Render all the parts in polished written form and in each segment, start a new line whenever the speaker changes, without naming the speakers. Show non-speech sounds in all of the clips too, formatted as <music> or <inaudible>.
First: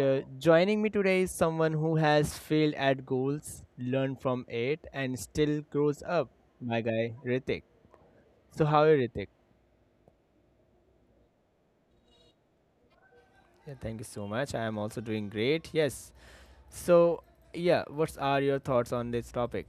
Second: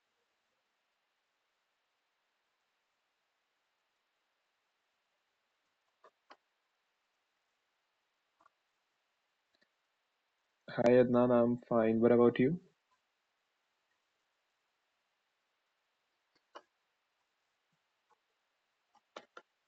Joining me today is someone who has failed at goals, learned from it, and still grows up. My guy, Ritik. So, how are you, Ritik?
Hi Adnan, I'm fine. What about you?
Yeah, thank you so much. I am also doing great. Yes. So, yeah, what are your thoughts on this topic?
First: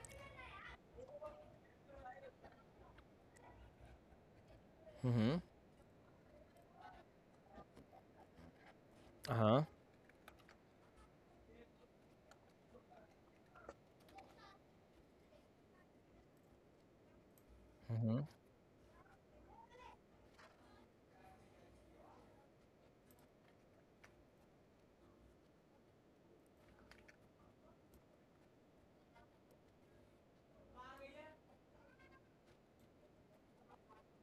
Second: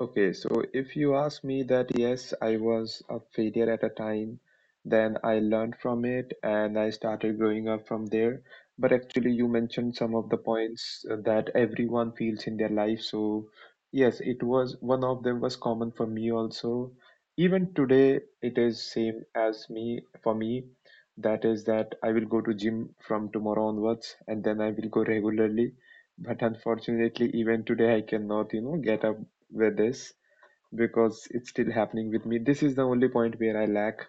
Okay, so if you ask me that yes, I was a failure at a time, then
Mm-hmm.
I learned from it and I started growing up from there. But actually,
Uh
you
huh.
mentioned some of the points that everyone feels in their life. So, yes, it was one of them was common for me also. Even today, it is same as me for me. That is that I will go to gym from tomorrow onwards and then I will go regularly. But unfortunately, even today, I cannot, you know, get up with this because it's still happening with me. This is the only point where I lack.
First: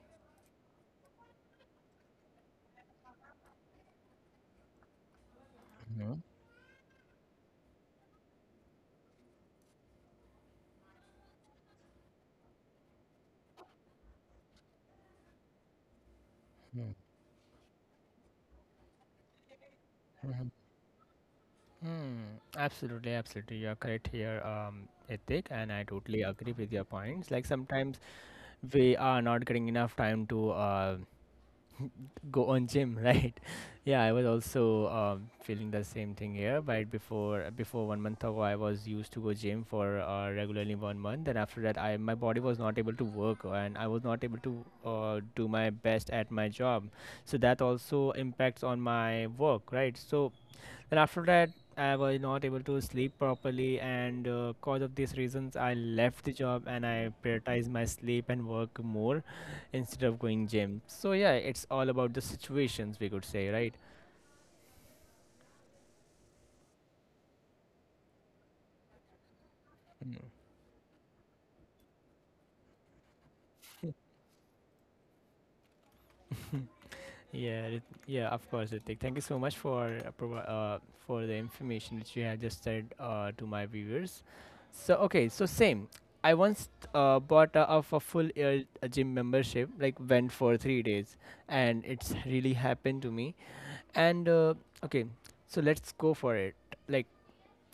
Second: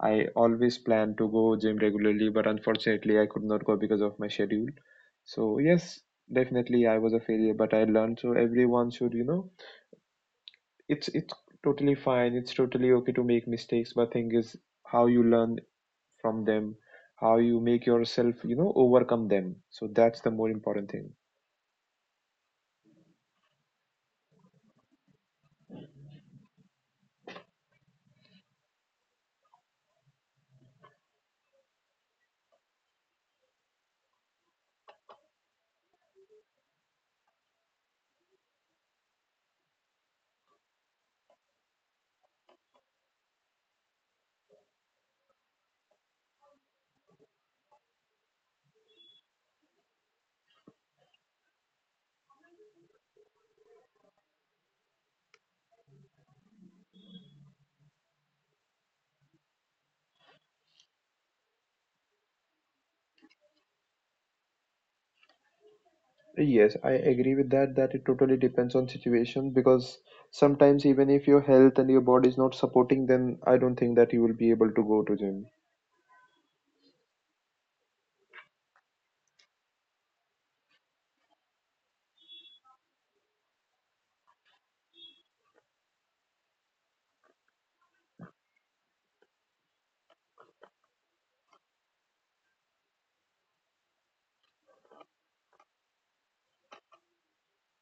I always plan to go gym regularly, but unfortunately, I could not go because of my schedule. So yes, definitely I was a failure, but I learned. So everyone should, you know, it's totally fine. It's totally okay to make mistakes, but thing is how you learn from them, how you make yourself, you know, overcome them. So that's the more
Mhm.
important thing.
Hmm. Absolutely, absolutely. You're correct here, Ithik, and I totally agree with your points. Like sometimes we are not getting enough time to go on gym, right? <laughs> Yeah, I was also feeling the same thing here, but before 1 month ago I was used to go gym for regularly 1 month, and after that I my body was not able to work, and I was not able to do my best at my job. So that also impacts on my work, right? So then after that, I was not able to sleep properly, and because of these reasons, I left the job and I prioritized my sleep and work more instead of going gym. So yeah, it's all about the situations we could say, right?
Yes, I agree with that, that it totally depends on situation because
Mm.
sometimes even if your health and your body is not supporting, then I don't think that you will be able to go to gym.
Yeah, yeah, of course, Ritik. Thank you so much for for the information which you have just said to my viewers. So okay, so same. I once bought a, of a full year a gym membership, like went for 3 days, and it's really happened to me. And Okay, so let's go for it. Like,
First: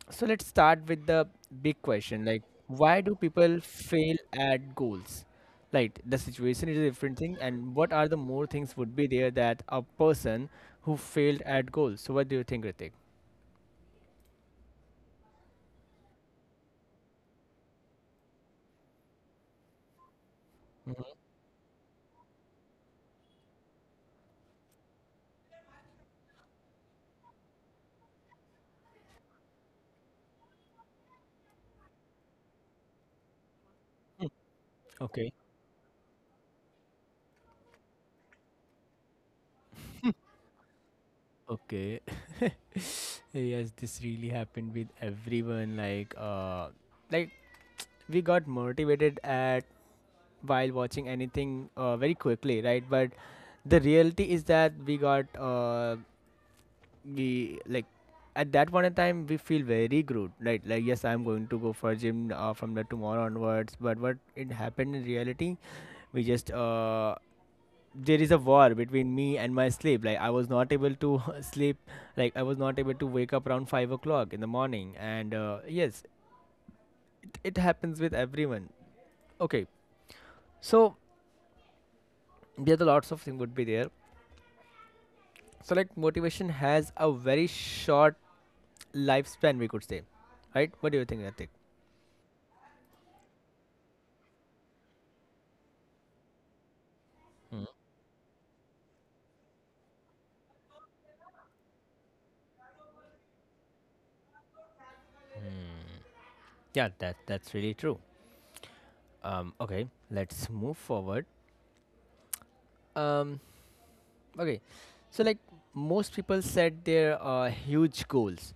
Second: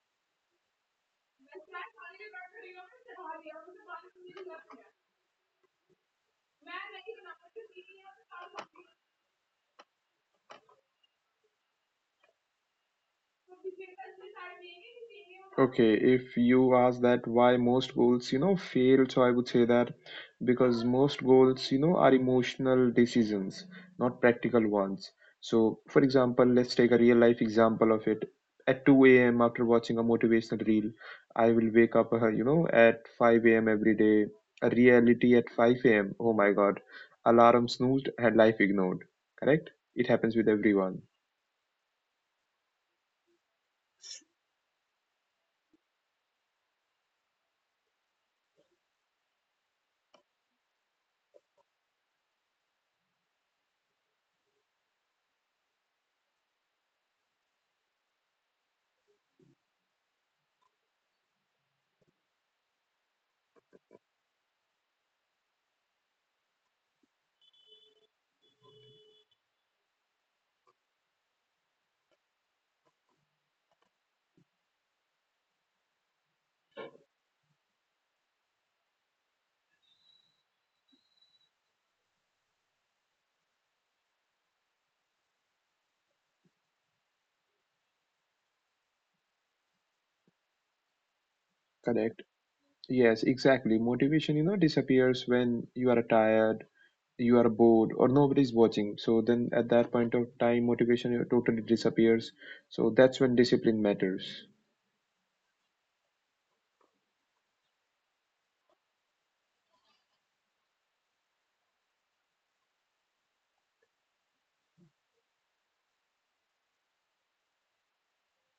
so let's start with the big question. Like, why do people fail at goals? Like, the situation is a different thing, and what are the more things would be there that a person who failed at goals? So, what do you think, Ritik?
Okay, if you ask that why most goals, you know, fail, so I would say that because
Mhm.
most goals, you know, are emotional decisions, not practical ones. So, for example, let's take a real life example of it. At 2 a.m., after watching a motivational reel, I will wake up, you know, at 5 a.m. every day. A
Okay.
reality at 5 a.m. Oh my God. Alarm snoozed, had life ignored. Correct? It happens with everyone.
Okay. <laughs> Yes, this really happened with everyone. Like, like, we got motivated at while watching anything very quickly, right? But the reality is that we got we like at that point in time we feel very good, right? Like yes, I'm going to go for gym from the tomorrow onwards. But what it happened in reality, we just there is a war between me and my sleep. Like I was not able to <laughs> sleep. Like I was not able to wake up around 5 o'clock in the morning. And yes, it happens with everyone. Okay, so yeah, the lots of things would be there. So like motivation has a very short lifespan, we could say, right? What do you think, Ritik?
Correct. Yes, exactly. Motivation, you know, disappears when you are tired, you are
Mm.
bored, or nobody's watching. So then at that point of time, motivation totally disappears. So that's when discipline matters.
Yeah, that's really true. Okay, let's move forward. Um, okay, so like most people set their huge goals.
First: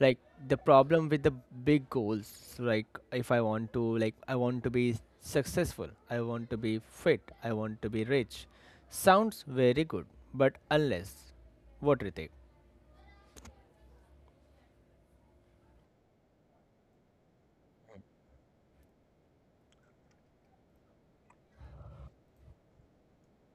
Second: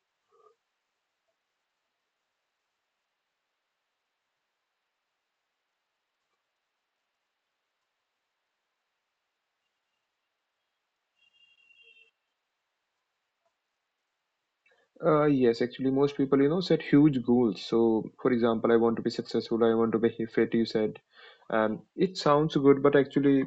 Like the problem with the big goals, like if I want to, like I want to be successful, I want to be fit, I want to be rich. Sounds very good, but unless, what Ritik?
Yes, actually, most people, you know, set huge goals. So, for example, I want to be successful, I want to be fit, you said. And it sounds good, but actually,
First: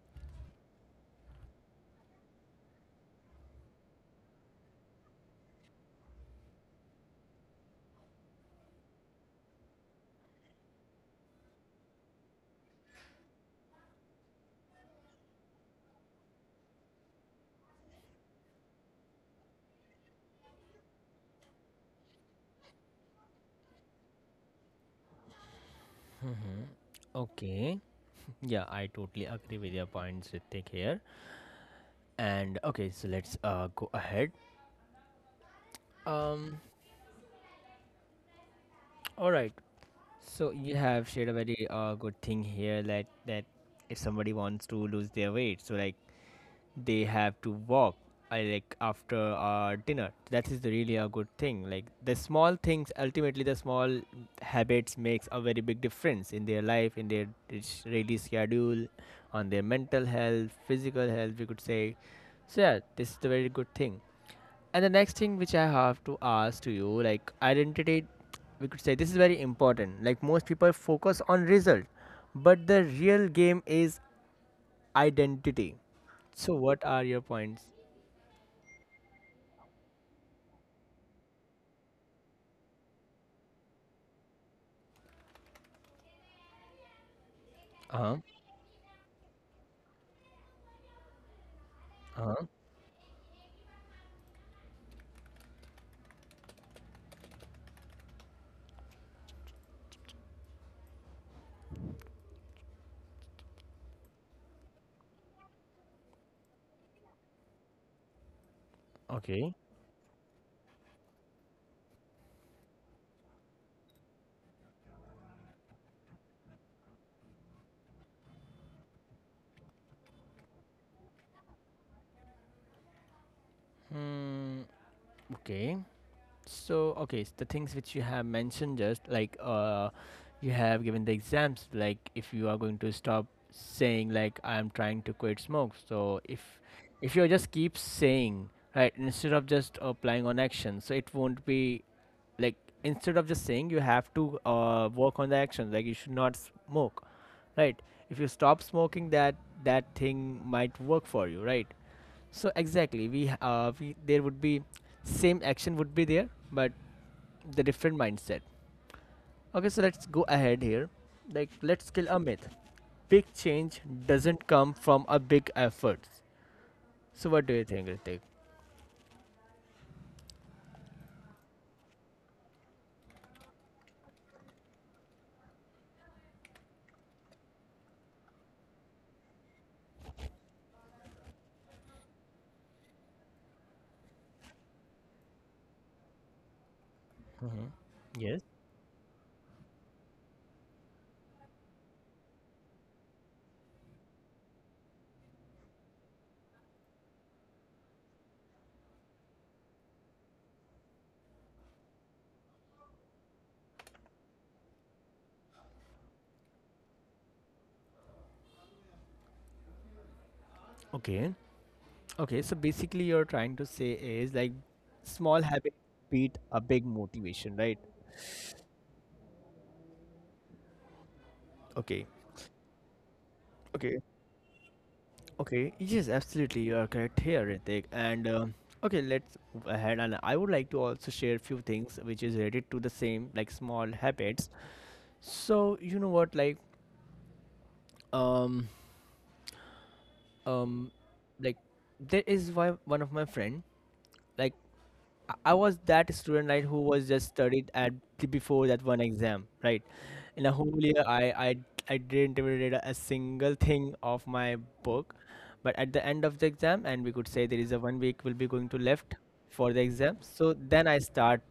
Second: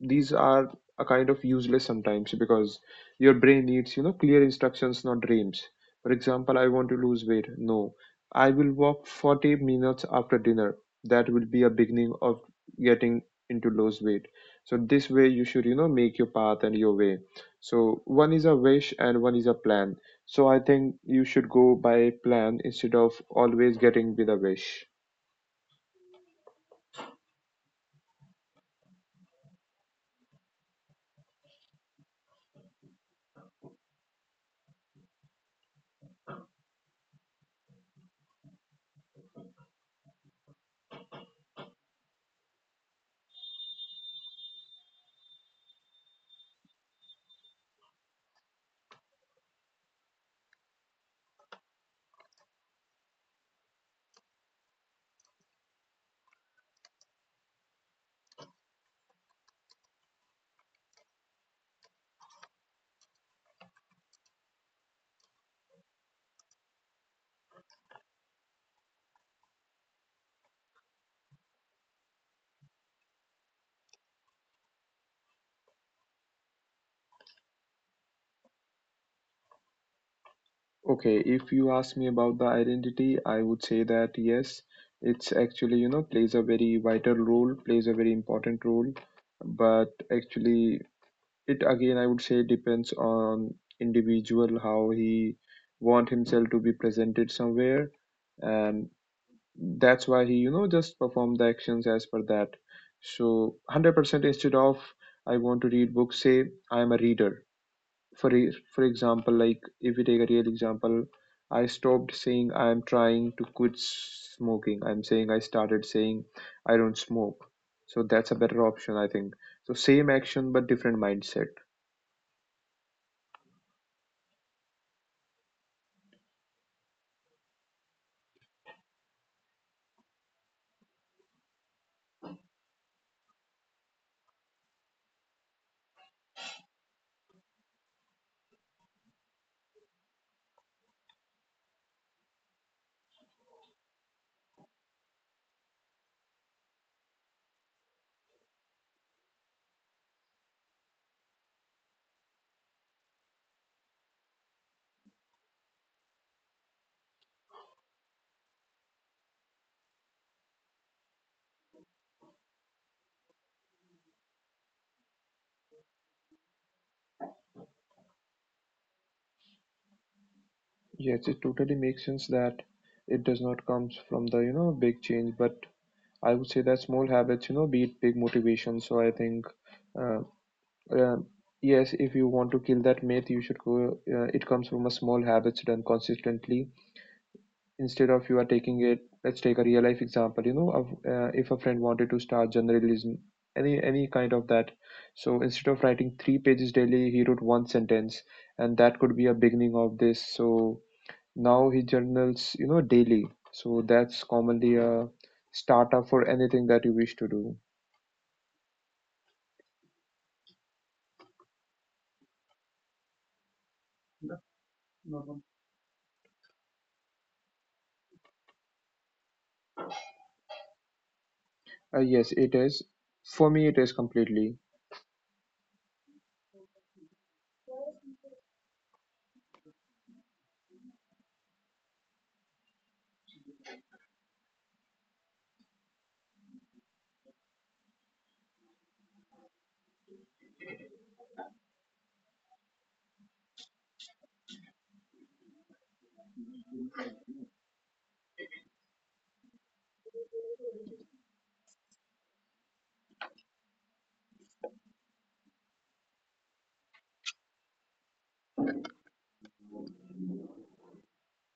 these are a kind of useless sometimes because your brain needs, you know, clear instructions, not dreams. For example, I want to lose weight. No, I will walk 40 minutes after dinner. That will be a beginning of getting into lose weight. So, this way, you should, you know, make your path and your way. So, one is a wish and one is a plan, so I think you should go by plan instead of always getting with a wish.
Okay. Yeah, I totally agree with your points, Ritik here. And okay, so let's go ahead. Um, all right. So you have shared a very good thing here that if somebody wants to lose their weight, so like they have to walk. I like after dinner. That is really a good thing. Like the small things, ultimately the small habits makes a very big difference in their life, in their its daily schedule, on their mental health, physical health. We could say so yeah, this is the very good thing. And the next thing which I have to ask to you, like identity, we could say this is very important. Like most people focus on result, but the real game is identity. So what are your points?
Okay, if you ask me about the identity, I would say that yes, it's actually, you know, plays a very vital role, plays
Uh
a very
huh.
important role, but actually it again I
Uh
would
huh.
say depends on individual how he want himself to be presented somewhere, and that's why he, you know, just perform the actions as per that. So 100% instead of I want to read books, say I am a reader. for e-
Okay.
for example like if we take a real example, I stopped saying I am trying to quit smoking. I started saying I don't smoke. So that's a better option, I think. So same action but different mindset.
Hmm. Okay. So okay, s the things which you have mentioned just like you have given the exams like if you are going to stop saying like I am trying to quit smoke. So if you just keep saying right instead of just applying on action, so it won't be like instead of just saying you have to work on the action like you should not smoke, right? If you stop smoking, that that thing might work for you, right? So exactly we there would be same action would be there, but the different mindset. Okay, so let's go ahead here. Like, let's kill a myth. Big change doesn't come from a big effort. So, what do you think, Ritik?
Yes, it totally makes sense that it does not comes from the, you know, big change, but I would say that small habits, you know, beat big motivation. So I think, uh, uh, yes, if you want to kill that myth, you should go. It comes from a small habits done consistently. Instead of you
Yes.
are taking it, let's take a real life example. You know, of, if a friend wanted to start journalism, any kind of that. So instead of writing three pages daily, he wrote one sentence, and that could be a beginning of this. So now he journals, you know, daily. So that's commonly a starter for anything that you wish to do.
Okay. Okay, so basically, you're trying to say is like small habit beat a big motivation, right? Okay.
Yes, it is. For me, it is
Okay.
completely.
Okay. Yes, absolutely. You are correct here, Ritik. And okay, let's move ahead. And I would like to also share a few things which is related to the same, like small habits. So, you know what, um, um like there is why one of my friend, like I was that student, right, who was just studied at before that one exam, right? In a whole year, I I didn't even read a single thing of my book, but at the end of the exam, and we could say there is a 1 week will be going to left for the exam. So then I start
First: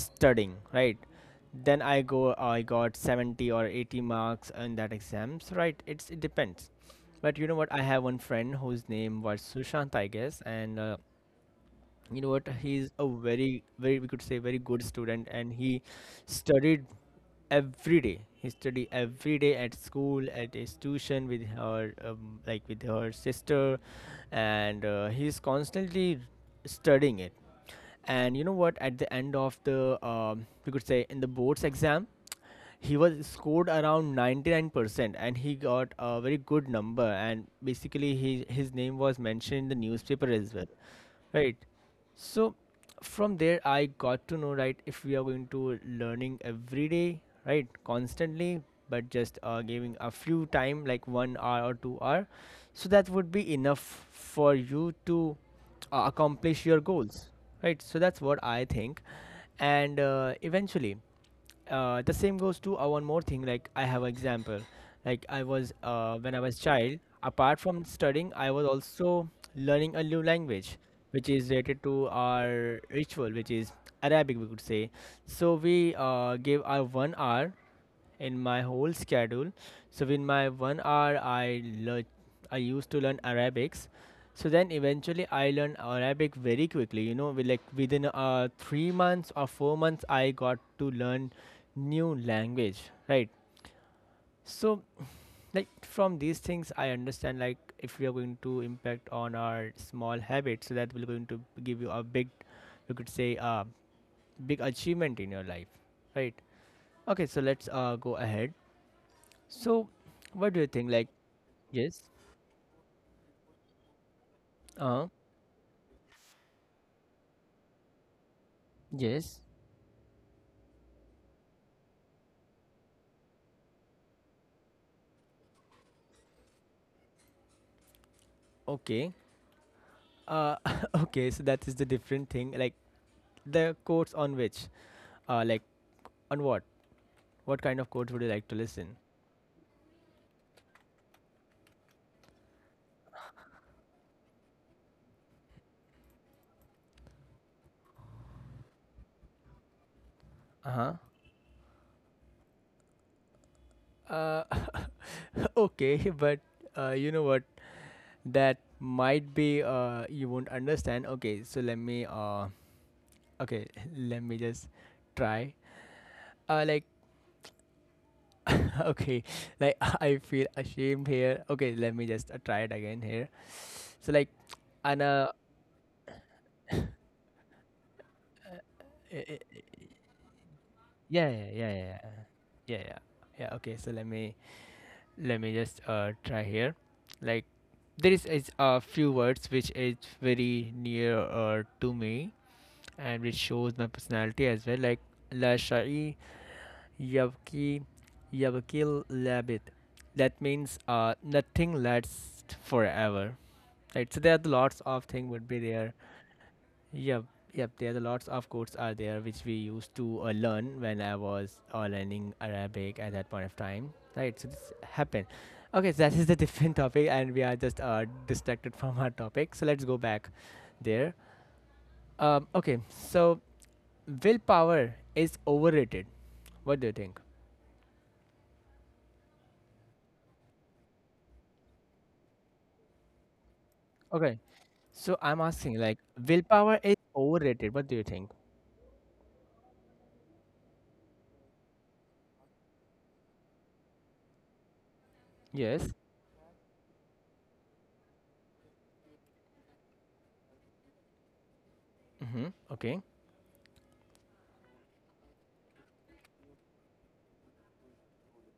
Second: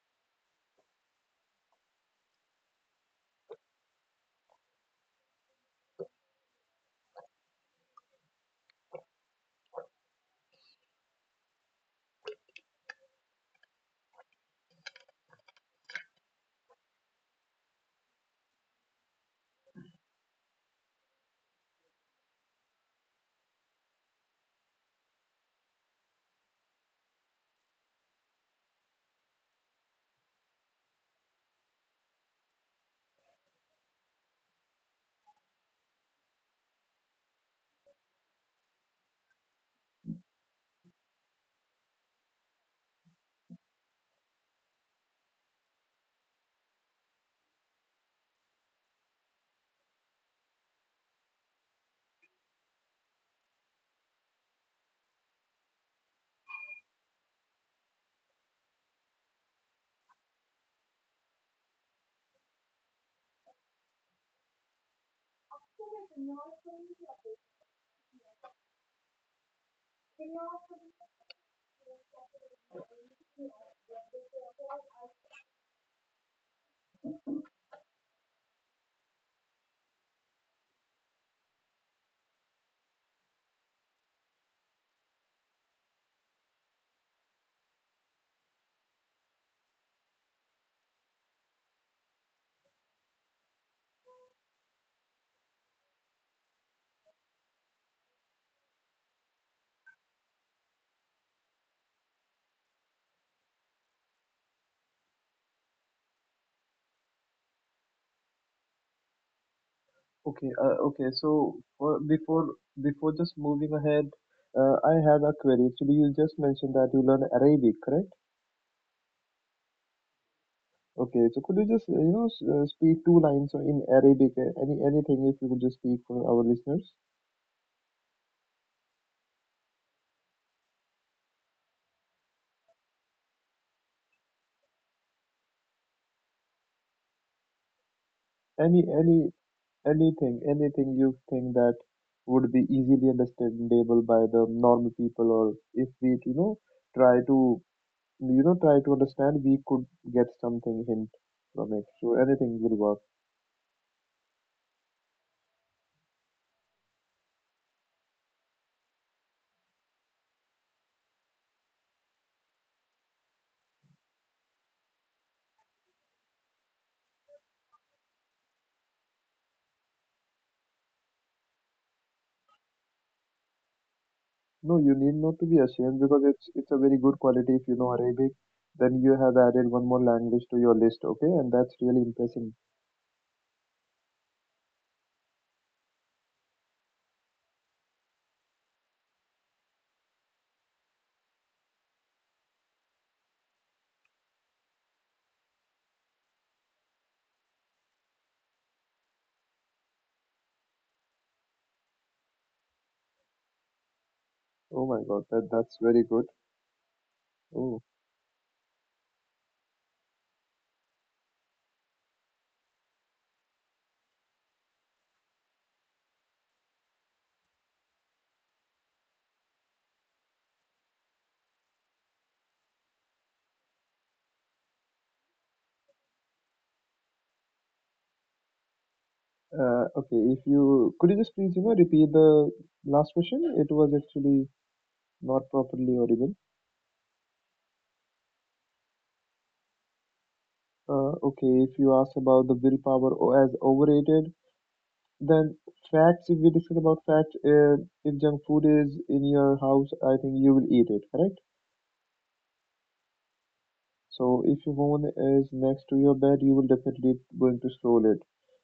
studying, right? Then I go, I got 70 or 80 marks in that exam. So right, it's it depends. But you know what? I have one friend whose name was Sushant, I guess, and you know what, he's a very we could say very good student, and he studied every day. He studied every day at school, at his tuition, with her like with her sister, and he's constantly studying it. And you know what, at the end of the we could say in the boards exam, he was scored around 99% and he got a very good number, and basically he, his name was mentioned in the newspaper as well. Right. So from there, I got to know, right, if we are going to learning every day, right, constantly, but just giving a few time, like 1 hour or 2 hour, so that would be enough for you to accomplish your goals, right? So that's what I think, and eventually the same goes to one more thing. Like I have example, like I was when I was child apart from studying I was also learning a new language which is related to our ritual, which is Arabic we could say. So we gave our 1 hour in my whole schedule. So in my 1 hour, I learn, I used to learn Arabics. So then eventually I learned Arabic very quickly. You know, with like within 3 months or 4 months, I got to learn new language, right? So like from these things, I understand like if we are going to impact on our small habits, so that will going to give you a big, you could say, a big achievement in your life, right? Okay, so let's go ahead. So,
Okay,
what do you
uh,
think?
okay.
Like,
So
yes,
before just moving ahead, I
uh,
have a query. Actually, you just mentioned that you learn Arabic, correct?
yes,
Okay. So could you just you know speak two lines in Arabic? Any anything if you could just speak for our listeners?
okay, uh, <laughs> okay. So that is the different thing. Like the quotes on which, like on what? What kind of quotes would you like to
Any
listen?
any Anything, anything you think that would be easily understandable by the normal people, or if we, you know, try to, you know, try to understand, we could get something
Uh
hint from it. So anything will work.
huh. <laughs> Okay, but you know what? That might be you won't understand. Okay, so let me okay, <laughs> let me just try. Like <laughs> okay, like <laughs> I feel ashamed here. Okay, let me just try it again here. So like.
No, you need
Anna.
not to be ashamed because it's a very good quality. If you know Arabic, then you
Eh,
have
eh, eh,
added one
eh,
more language to your list. Okay,
yeah,
and
yeah, yeah,
that's
yeah,
really
yeah,
impressive.
yeah, yeah. Yeah, okay, so let me just try here. Like there is a few words which is very near to me and which shows my personality as well. Like la shai yabki yabkil labit. That means nothing lasts forever. Right. So there are
Oh
lots
my
of
God,
things
that
would be
that's
there.
very good.
Yep, yep.
Oh,
There's a lots of codes are there which we used to learn when I was learning Arabic at that point of time. Right, so this happened. Okay, so that is the <laughs> different topic, and we are just distracted from our topic. So let's go back there. Okay, so willpower is overrated. What do you think?
okay. If you could you just please, you know, repeat the last question? It was actually.
Okay, so
Not
I'm asking
properly
like
audible.
willpower is overrated. What do you think?
Okay, if you ask about the willpower as overrated, then
Yes.
facts, if we discuss about facts, if junk food is in your house, I think you will eat it, correct?
Mm-hmm. Okay.
So if your phone is next to your bed, you will definitely going to scroll it.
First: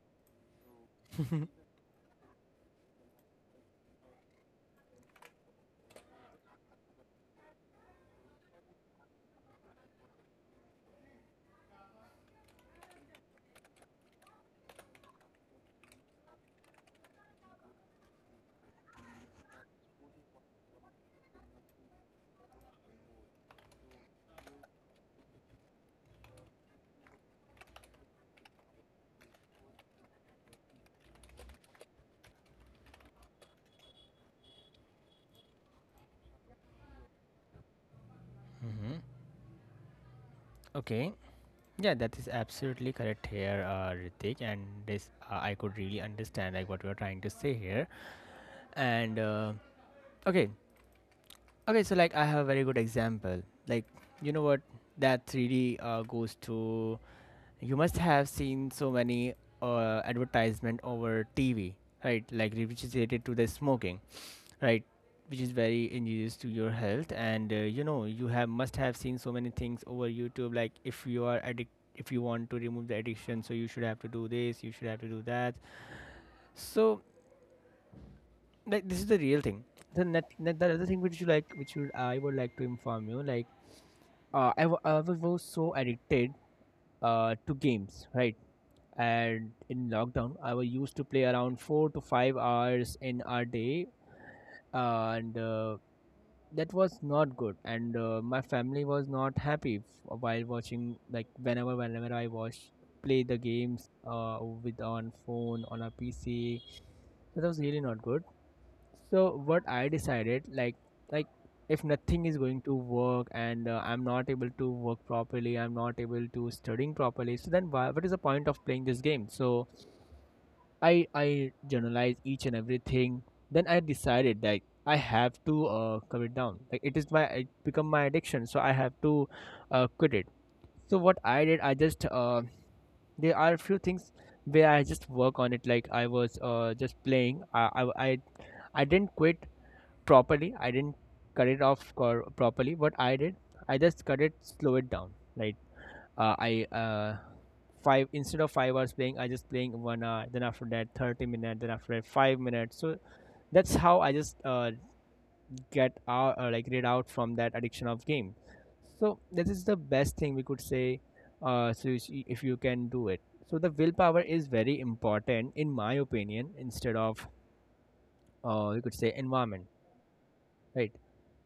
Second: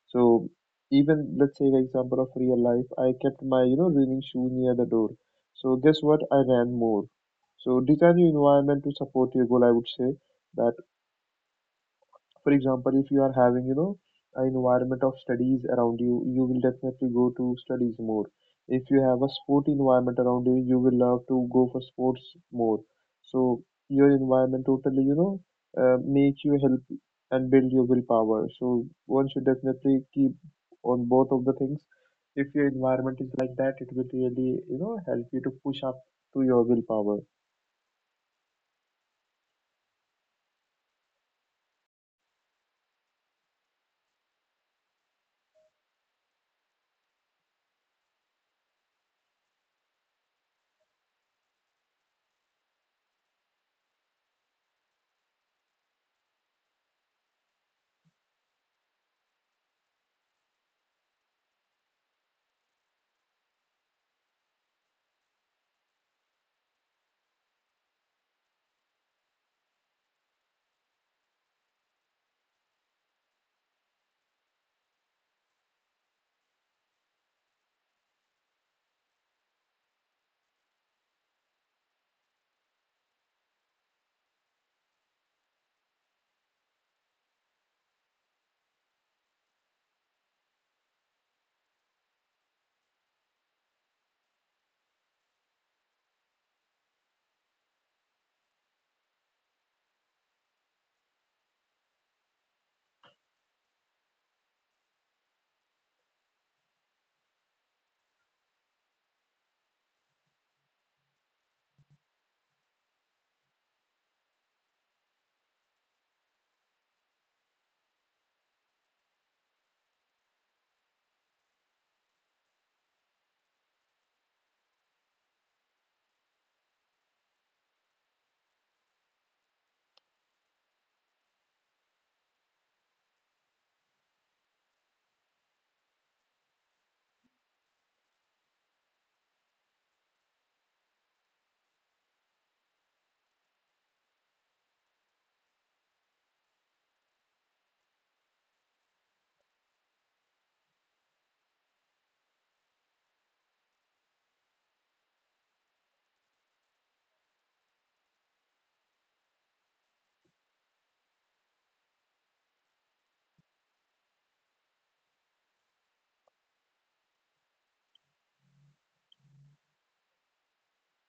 So even let's say the example of real life, I kept my, you know, running shoe near the door. So guess what? I ran more. So design your environment to support your goal, I would say that. For example, if you are having, you know, an environment of studies around you, you will definitely go to studies more. If you have a sport environment around you, you will love to go for sports more. So your environment totally, you know, make you help and build your willpower. So one should definitely keep on both of the things. If your environment is like that, it will really, you know, help you to push up to your willpower.
Mm-hmm. Okay. Yeah, that is absolutely correct here, Ritik, and this, I could really understand like what we are trying to say here. And uh, okay, okay, so like I have a very good example. Like you know what, that 3D goes to, you must have seen so many advertisement over TV, right? Like which is related to the smoking, right, which is very injurious to your health, and you know, you have must have seen so many things over youtube, like if you are addict, if you want to remove the addiction, so you should have to do this, you should have to do that. So like this is the real thing. The net, net, the other thing which you like, which would I would like to inform you, like I was so addicted to games, right? And in lockdown I was used to play around 4 to 5 hours in a day, and that was not good, and my family was not happy while watching, like whenever I watch, play the games with, on phone, on a PC. That was really not good. So what I decided, like if nothing is going to work and I'm not able to work properly, I'm not able to studying properly, so then why, what is the point of playing this game? So I journalize each and everything. Then I decided that I have to cut it down. Like it is my, it become my addiction, so I have to quit it. So what I did, I just there are a few things where I just work on it. Like I was just playing. I I didn't quit properly. I didn't cut it off cor- properly. What I did, I just cut it, slow it down. Like I five, instead of 5 hours playing, I just playing one hour. Then after that, 30 minutes. Then after that, 5 minutes. So that's how I just get out, like read out from that addiction of game. So this is the best thing we could say. So you see, if you can do it, so the willpower is very important in my opinion. Instead of, we could say, environment, right?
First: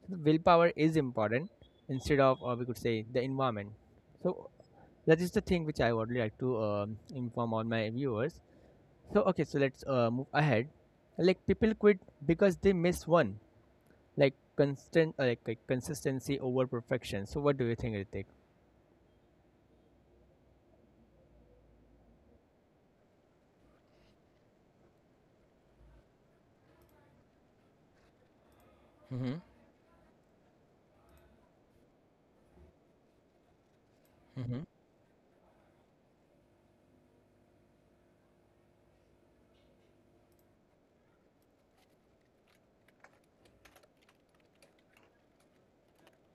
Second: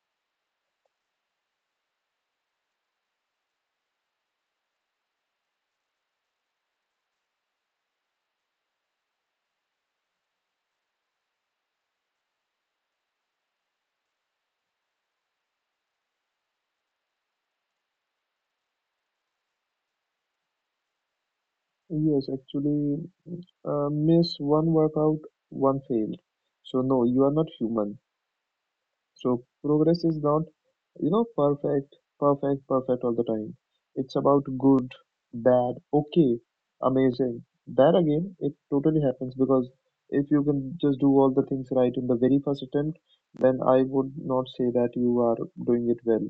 So the willpower is important instead of, we could say, the environment. So that is the thing which I would like to inform all my viewers. So okay, so let's move ahead. Like, people quit because they miss one, like constant, like consistency over perfection. So what do you think, Ritik?
Yes, actually, miss one workout, one fail. So no, you are not human.
Mm-hmm.
So progress is not, you know, perfect all the time. It's about
Mm-hmm.
good, bad, okay, amazing. Bad again, it totally happens because if you can just do all the things right in the very first attempt, then I would not say that you are doing it well.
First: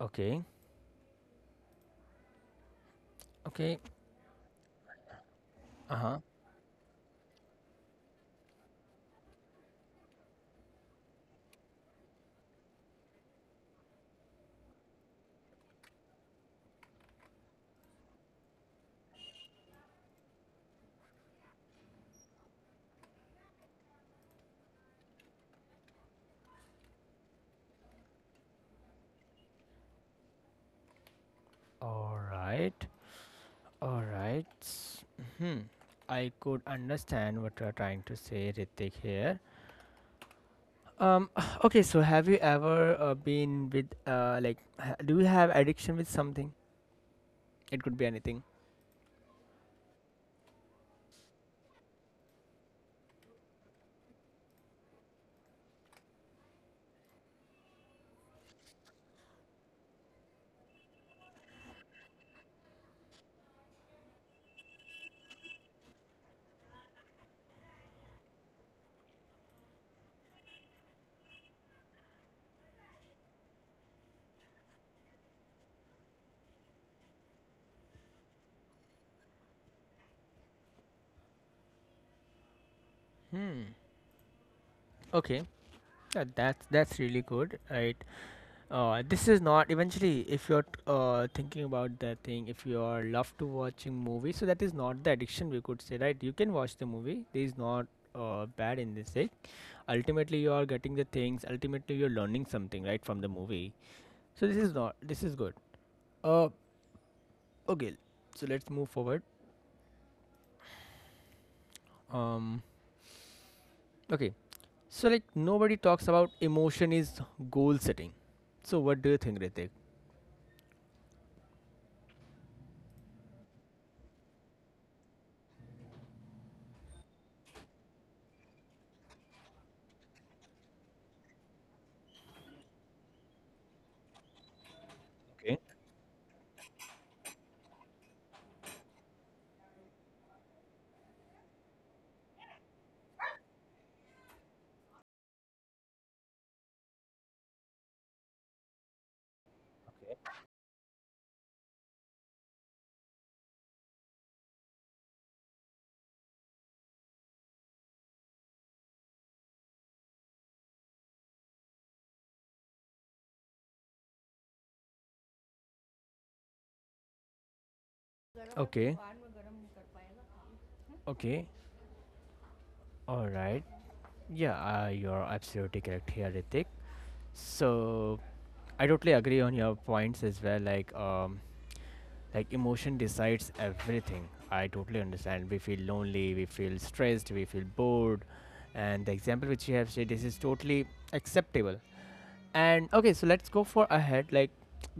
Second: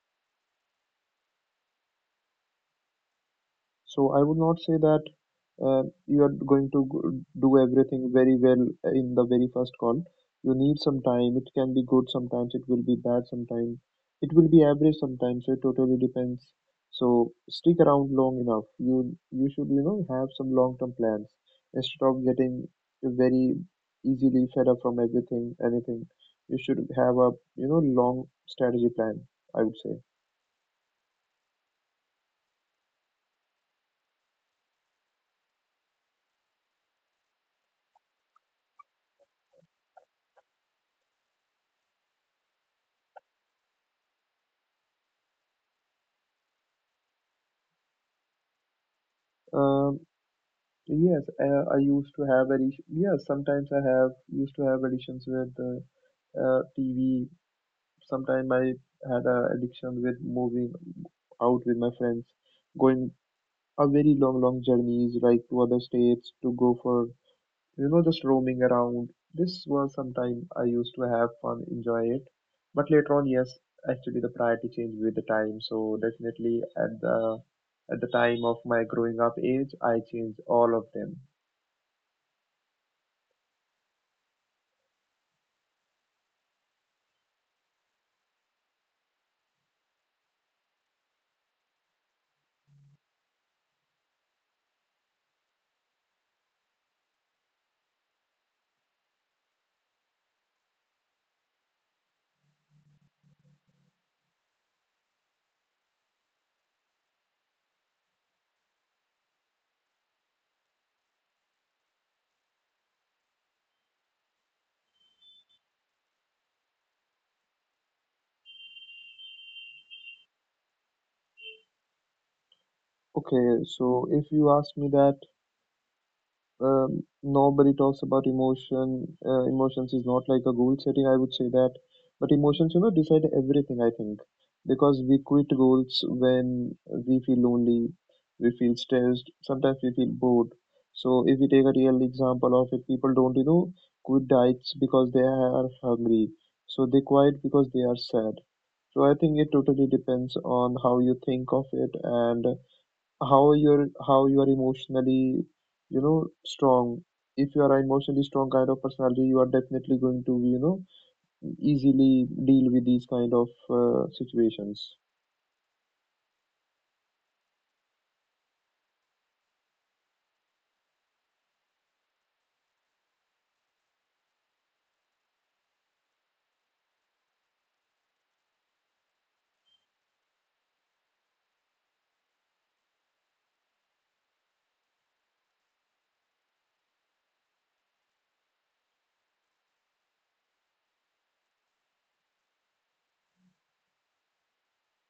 Okay. Okay.
So I would not say that
Uh-huh.
you are going to do everything very well in the very first call. You need some time. It can be good sometimes. It will be bad sometimes. It will be average sometimes. So it totally depends. So stick around long enough. You should, you know, have some long term plans instead of getting very easily fed up from everything anything. You should have a, you know, long strategy plan, I would say.
All right. All right. Hmm. I could understand what you're trying to say, Ritik, here. Um, <sighs> okay, so have you ever been with, do you have addiction with something? It could be anything.
Um, Yes, I used to have edition. Yes, sometimes I have used to have addictions with TV. Sometimes I had a addiction with moving out with my friends, going a very long, long journeys like to other states to go for, you know, just roaming around. This was sometime I used to have fun, enjoy it. But later on, yes, actually the priority changed with the time. So definitely at the time of my growing up age, I changed all of them.
Hmm. Okay. Yeah, that's really good, right? This is not eventually. If you're thinking about that thing, if you are love to watching movie, so that is not the addiction, we could say, right? You can watch the movie. There is not bad in this thing. Ultimately, you are getting the things. Ultimately, you're learning something, right, from the movie. So this is not, this is good. Uh, okay. So let's move forward. Um, okay. So like, nobody talks about emotion is goal setting. So what do you think, Ritik?
Okay, so if you ask me that, nobody talks about emotion. Emotions is not like a goal setting, I would say that. But emotions, you know, decide everything, I think. Because we quit
Okay.
goals when we feel lonely, we feel stressed, sometimes we feel bored. So if we take a real example of it, people don't, you know, quit diets because they are hungry. So they quit because they are sad. So I think it totally depends on how you think of it, and how you are emotionally, you know, strong. If you are emotionally strong kind of personality, you are definitely going to, you know, easily deal with these kind of situations.
Okay. Okay, alright. Yeah, you're absolutely correct here, Ritik. So, I totally agree on your points as well. Like emotion decides everything. I totally understand. We feel lonely, we feel stressed, we feel bored, and the example which you have said, this is totally acceptable. And okay, so let's go for ahead. Like,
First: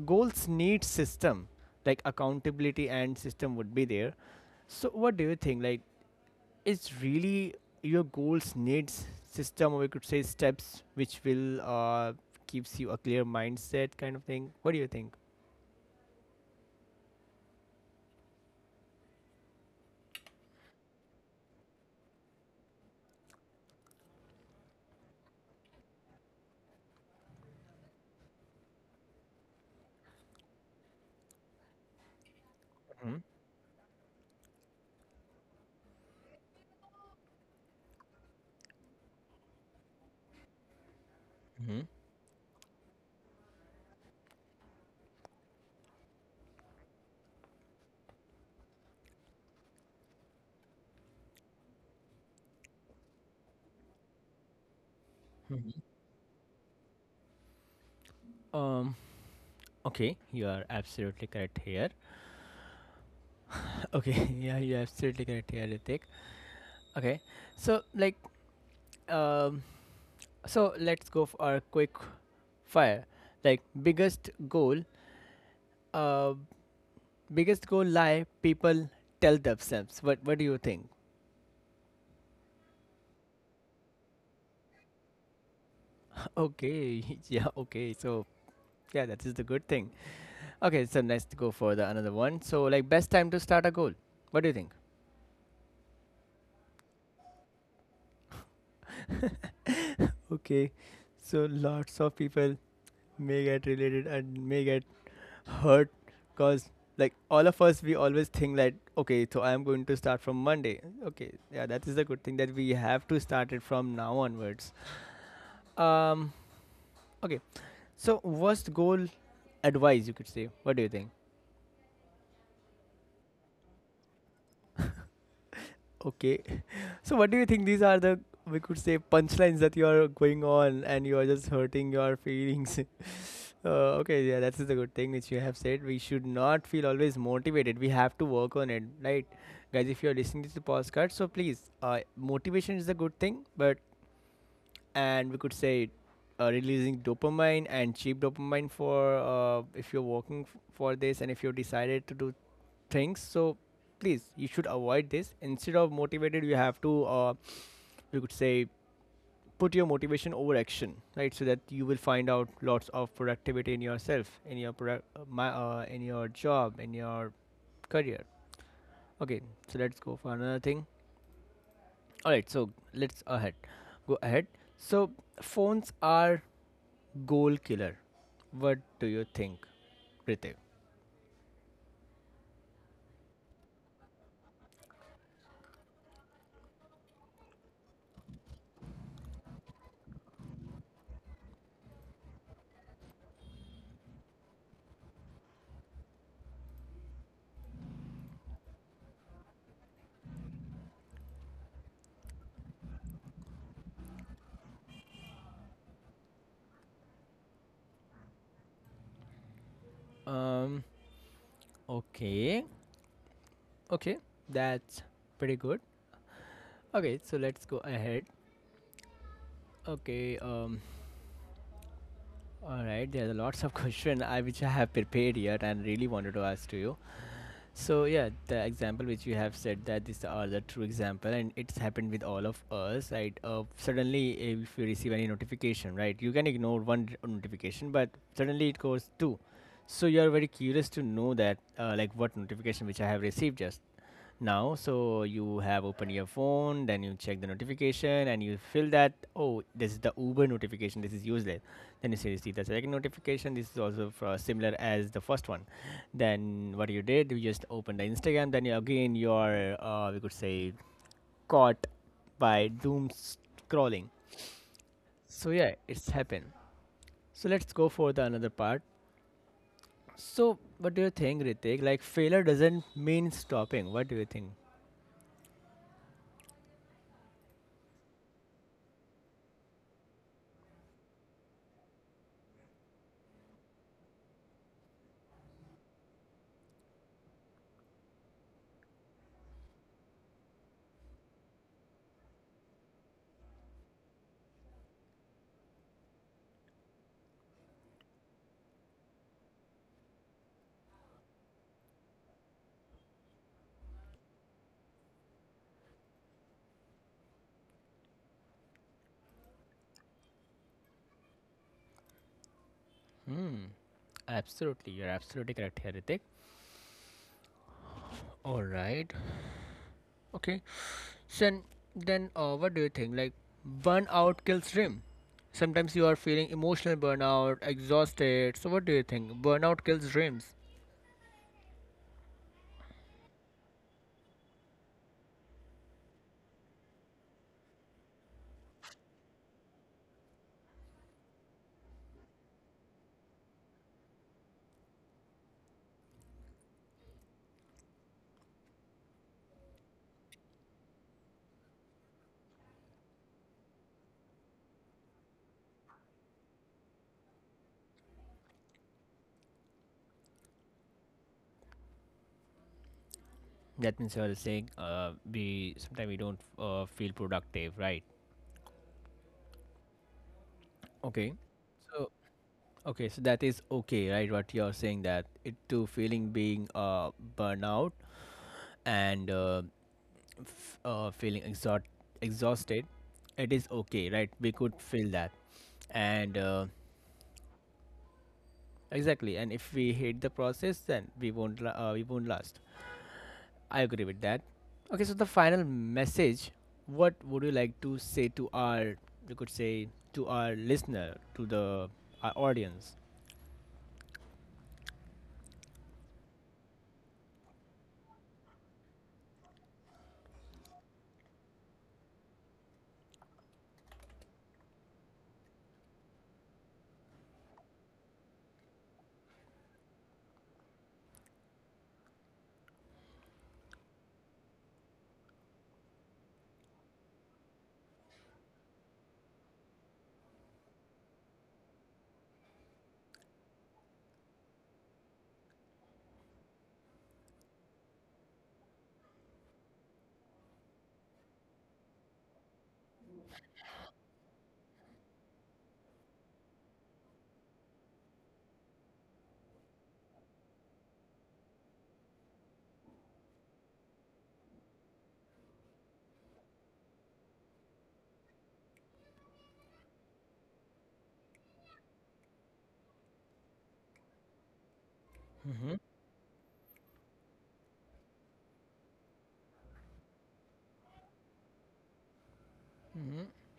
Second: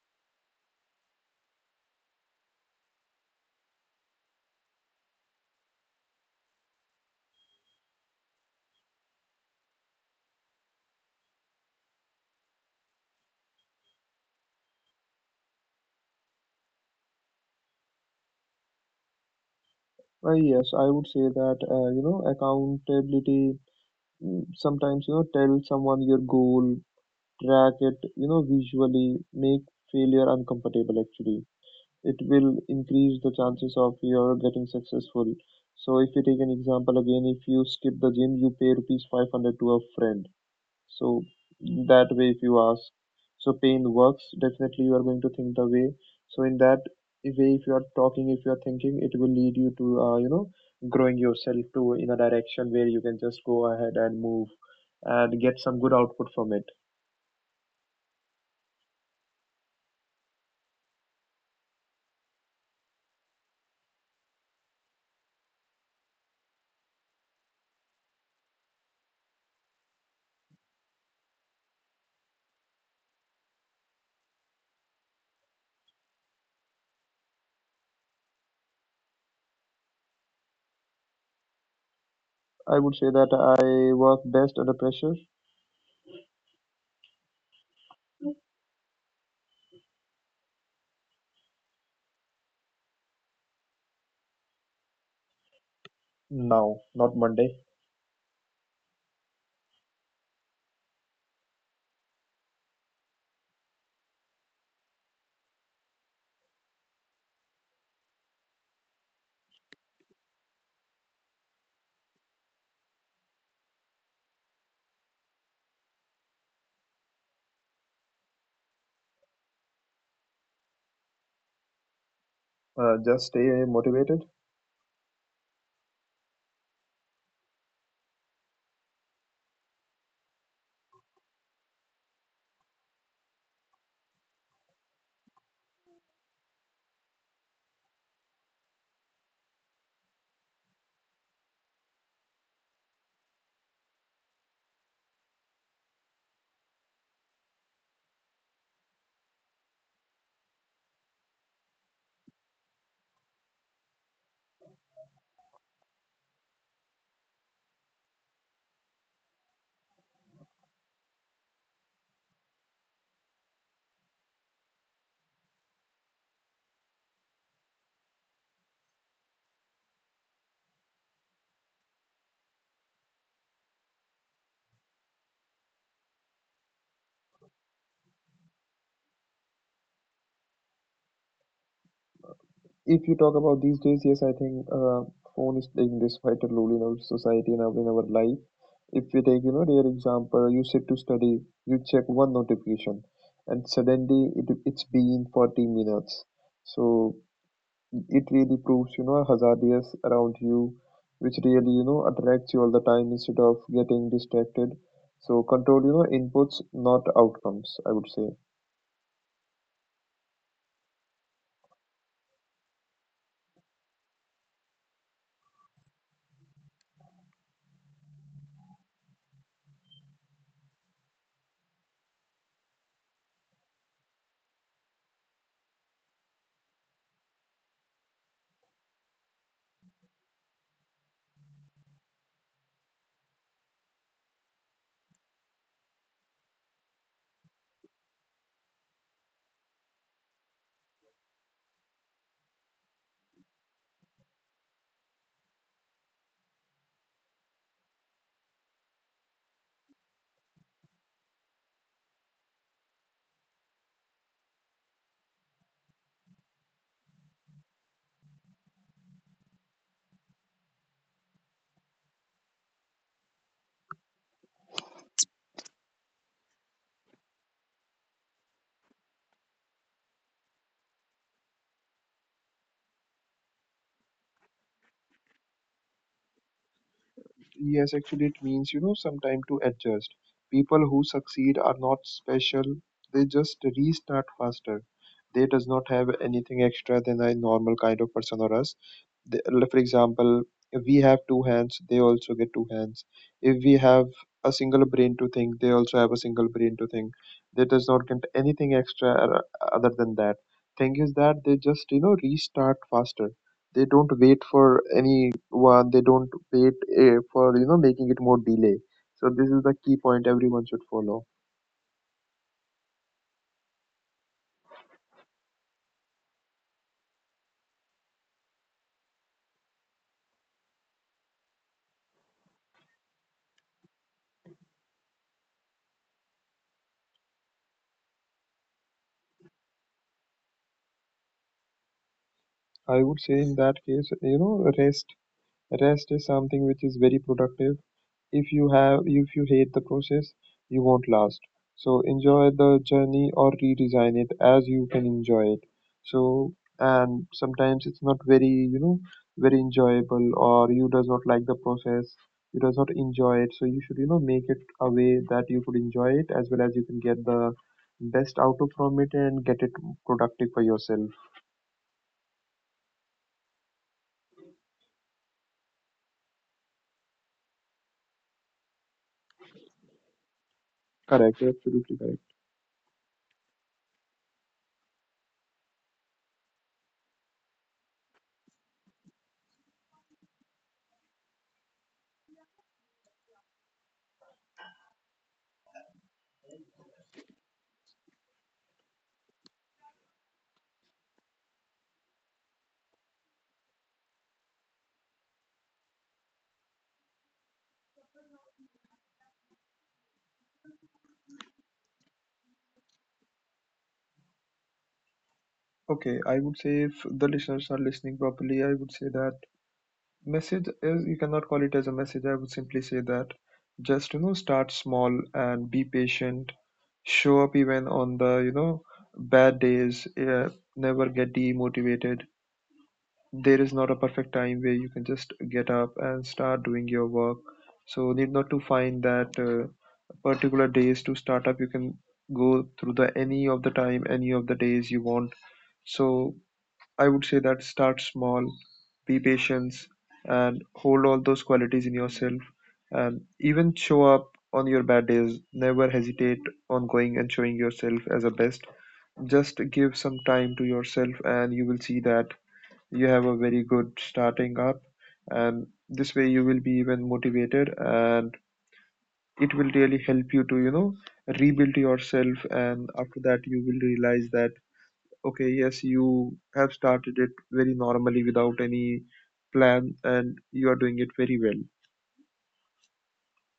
goals need system, like accountability and system would be there. So, what do you think? Like, it's really, your goals needs system, or we could say steps which will gives you a clear mindset kind of thing. What do you think?
Yes, I would say that, you know, accountability, mm, sometimes, you know, tell someone your goal, track it, you know, visually, make failure uncomfortable. Actually, it will increase the chances of your getting successful. So if you take an example again, if you skip the gym, you pay rupees 500 to a friend. So
Mm-hmm.
that way, if you ask, so pain works, definitely you are going to think the way. So in that way, if you are talking, if you are thinking, it will lead you to, you know, growing yourself to in a direction where you can just go ahead and move and get
Mm-hmm.
some good output from it.
Um. Okay, you are absolutely correct here. <laughs> okay, yeah, you're absolutely correct here, Ritik. Okay, so like, um, so let's go for a quick fire. Like, biggest goal, uh, biggest goal lie people tell themselves. What do you think? <laughs>
I would say that I work best under pressure.
Okay, <laughs> yeah, okay. So yeah, that is the good thing. Okay, so let's go for the another one. So like, best time to start a goal. What do you think?
Now, not Monday.
<laughs> Okay, so lots of people may get related and may get hurt because, like, all of us, we always think that, okay, so I'm going to start from Monday. Okay, yeah, that is the good thing, that we have to start it from now onwards. Um, okay. So, worst goal advice, you could say. What do you think?
Just stay motivated.
Okay, so what do you think, these are the, we could say, punchlines, that you are going on and you are just hurting your feelings? <laughs> uh, okay, yeah, that's the good thing which you have said. We should not feel always motivated. We have to work on it, right, guys? If you are listening to the podcast, so please, motivation is a good thing, but, and we could say, releasing dopamine and cheap dopamine for, if you're working for this, and if you decided to do things, so please, you should avoid this. Instead of motivated, you have to, we could say, put your motivation over action, right? So that you will find out lots of productivity in yourself, in your in your job, in your career. Okay, so let's go for another thing. All right, so let's ahead go ahead. So, phones are goal killer. What do you think, Pritev?
If you talk about these days, yes, I think phone is playing this vital role in our society and in our life. If we take, you know, their example, you sit to study, you check one notification, and suddenly it's been 40 minutes. So it really proves, you know, hazardous around you, which really, you know, attracts you all the time instead of getting distracted. So control, you know, inputs, not outcomes, I would say.
Um, okay. Okay, that's pretty good. Okay, so let's go ahead. Okay, um, all right, there are lots of <laughs> questions I which I have prepared here and really wanted to ask to you. So yeah, the example which you have said, that these are the true example, and it's happened with all of us, right? Suddenly, if you receive any notification, right, you can ignore one notification, but suddenly it goes two. So you are very curious to know that, like, what notification which I have received just now. So you have opened your phone, then you check the notification, and you feel that, oh, this is the Uber notification, this is useless. Then you see the second notification, this is also for similar as the first one. Then what you did, you just opened the Instagram, then you again, you are, we could say, caught by doom scrolling. So yeah, it's happened. So let's go for the another part. So what do you think, Ritik, like failure doesn't mean stopping? What do you think?
Yes, actually, it means, you know, some time to adjust. People who succeed are not special. They just restart faster. They does not have anything extra than a normal kind of person or us. The, like, for example, if we have two hands, they also get two hands. If we have a single brain to think, they also have a single brain to think. They does not get anything extra other than that. Thing is that they just, you know, restart faster. They don't wait for anyone. They don't wait eh, For, you know, making it more delay. So this is the key point everyone should follow.
Hmm. Absolutely, you're absolutely correct here, Ritik. All right. Okay. So then, what do you think? Like, burnout kills dream. Sometimes you are feeling emotional burnout, exhausted. So what do you think? Burnout kills dreams.
I would say in that case, you know, rest. Rest is something which is very productive. If you have, if you hate the process, you won't last. So enjoy the journey or redesign it as you can enjoy it. So and sometimes it's not very, you know, very enjoyable, or you does not like the process, you does not enjoy it. So you should, you know, make it a way that you could enjoy it as well as you can get the best out of from it and get it productive for yourself.
That means you are saying, we sometimes we don't feel productive, right?
Correct,
Okay.
absolutely
So
correct.
okay, so that is okay, right? What you are saying, that it to feeling being burnout, and feeling exhausted, it is okay, right? We could feel that, and exactly. And if we hate the process, then we won't we won't last. I agree with that. Okay, so the final message. What would you like to say to our, you could say, to our listener, to the our audience?
Okay, I would say if the listeners are listening properly, I would say that message is you cannot call it as a message. I would simply say that just, you know, start small and be patient. Show up even on the, you know, bad days. Yeah, never get demotivated. There is not a perfect time where you can just get up and start doing your work. So need not to find that particular days to start up. You can go through the any of the time, any of the days you want. So I would say that start small, be patient, and hold all those qualities in yourself. And even show up on your bad days. Never hesitate on going and showing yourself as a best. Just give some time to yourself, and you will see that you have a very good starting up. And this way, you will be even motivated, and it will really help you to, you know, rebuild yourself. And after that, you will realize that okay,
Mm-hmm.
yes, you have started it very normally without any plan, and you are doing it very well.
Mm-hmm.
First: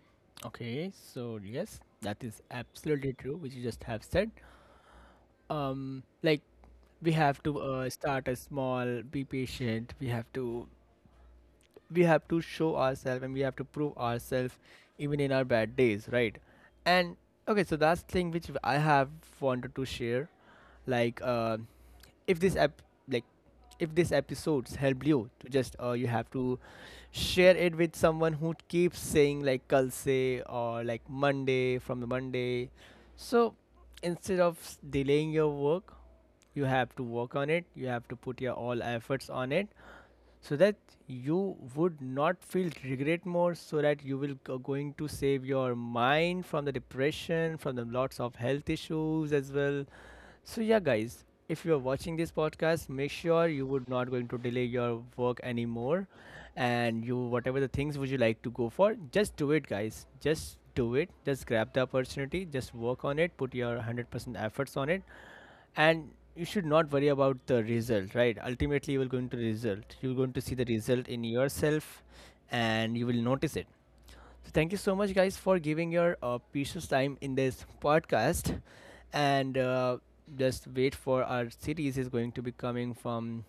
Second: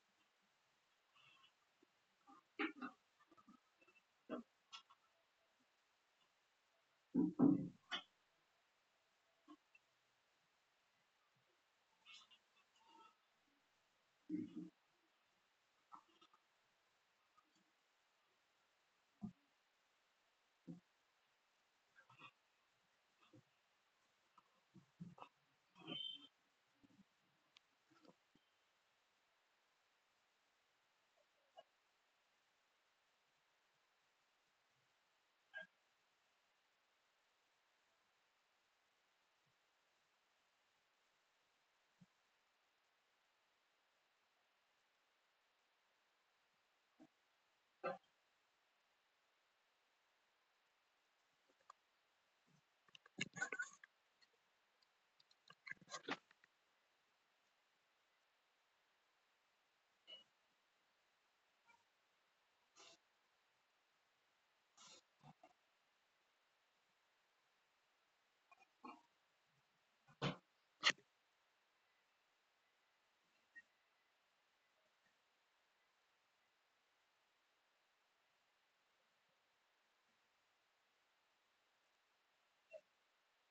Okay, so yes, that is absolutely true, which you just have said. Like, we have to start a small, be patient, we have to, we have to show ourselves and we have to prove ourselves even in our bad days, right? And okay, so that's thing which I have wanted to share, like, if this app, like if this episodes helped you, to just, you have to share it with someone who keeps saying like kal se, or like monday, from the monday. So instead of delaying your work, you have to work on it, you have to put your all efforts on it, so that you would not feel regret more, so that you will going to save your mind from the depression, from the lots of health issues as well. So yeah, guys, if you are watching this podcast, make sure you would not going to delay your work anymore. And you, whatever the things would you like to go for, just do it, guys, just do it, just grab the opportunity, just work on it, put your 100% efforts on it. And you should not worry about the result, right? Ultimately, you will going to result, you're going to see the result in yourself, and you will notice it. So thank you so much, guys, for giving your precious time in this podcast. And just wait for our series is going to be coming from,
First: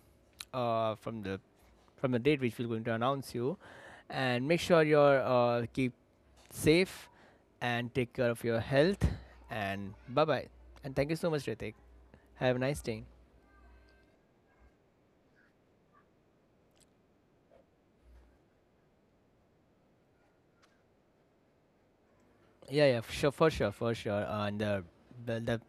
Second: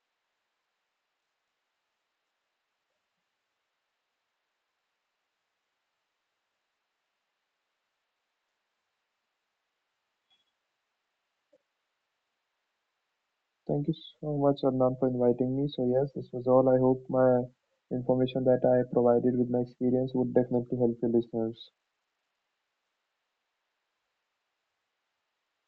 from the, from the date which we're going to announce you. And make sure you're keep safe, and take care of your health, and bye bye, and thank you so much, Ritik. Have a nice day.
Thank you so much, Adnan, for inviting me. So, yes, this was all. I hope my information that I provided with my experience would definitely help your listeners.
Yeah, yeah, sure, for sure, for sure. And the, the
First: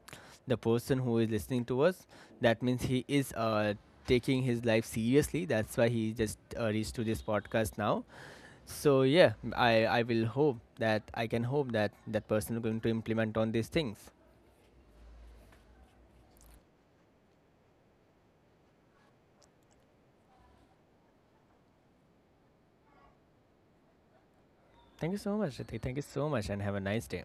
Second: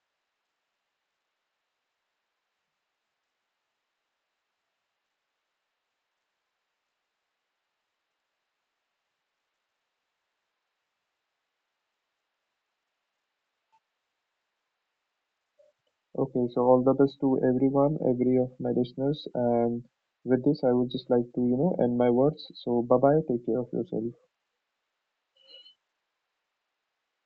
the person who is listening to us, that means he is taking his life seriously. That's why he just reached to this podcast now. So yeah, I will hope that I can hope that that person is going to implement on these things.
Okay, so all the best to everyone, every of my listeners. And with this, I would just like to, you know, end my words. So, bye bye. Take care of yourself.
Thank you so much, Ritik. Thank you so much, and have a nice day.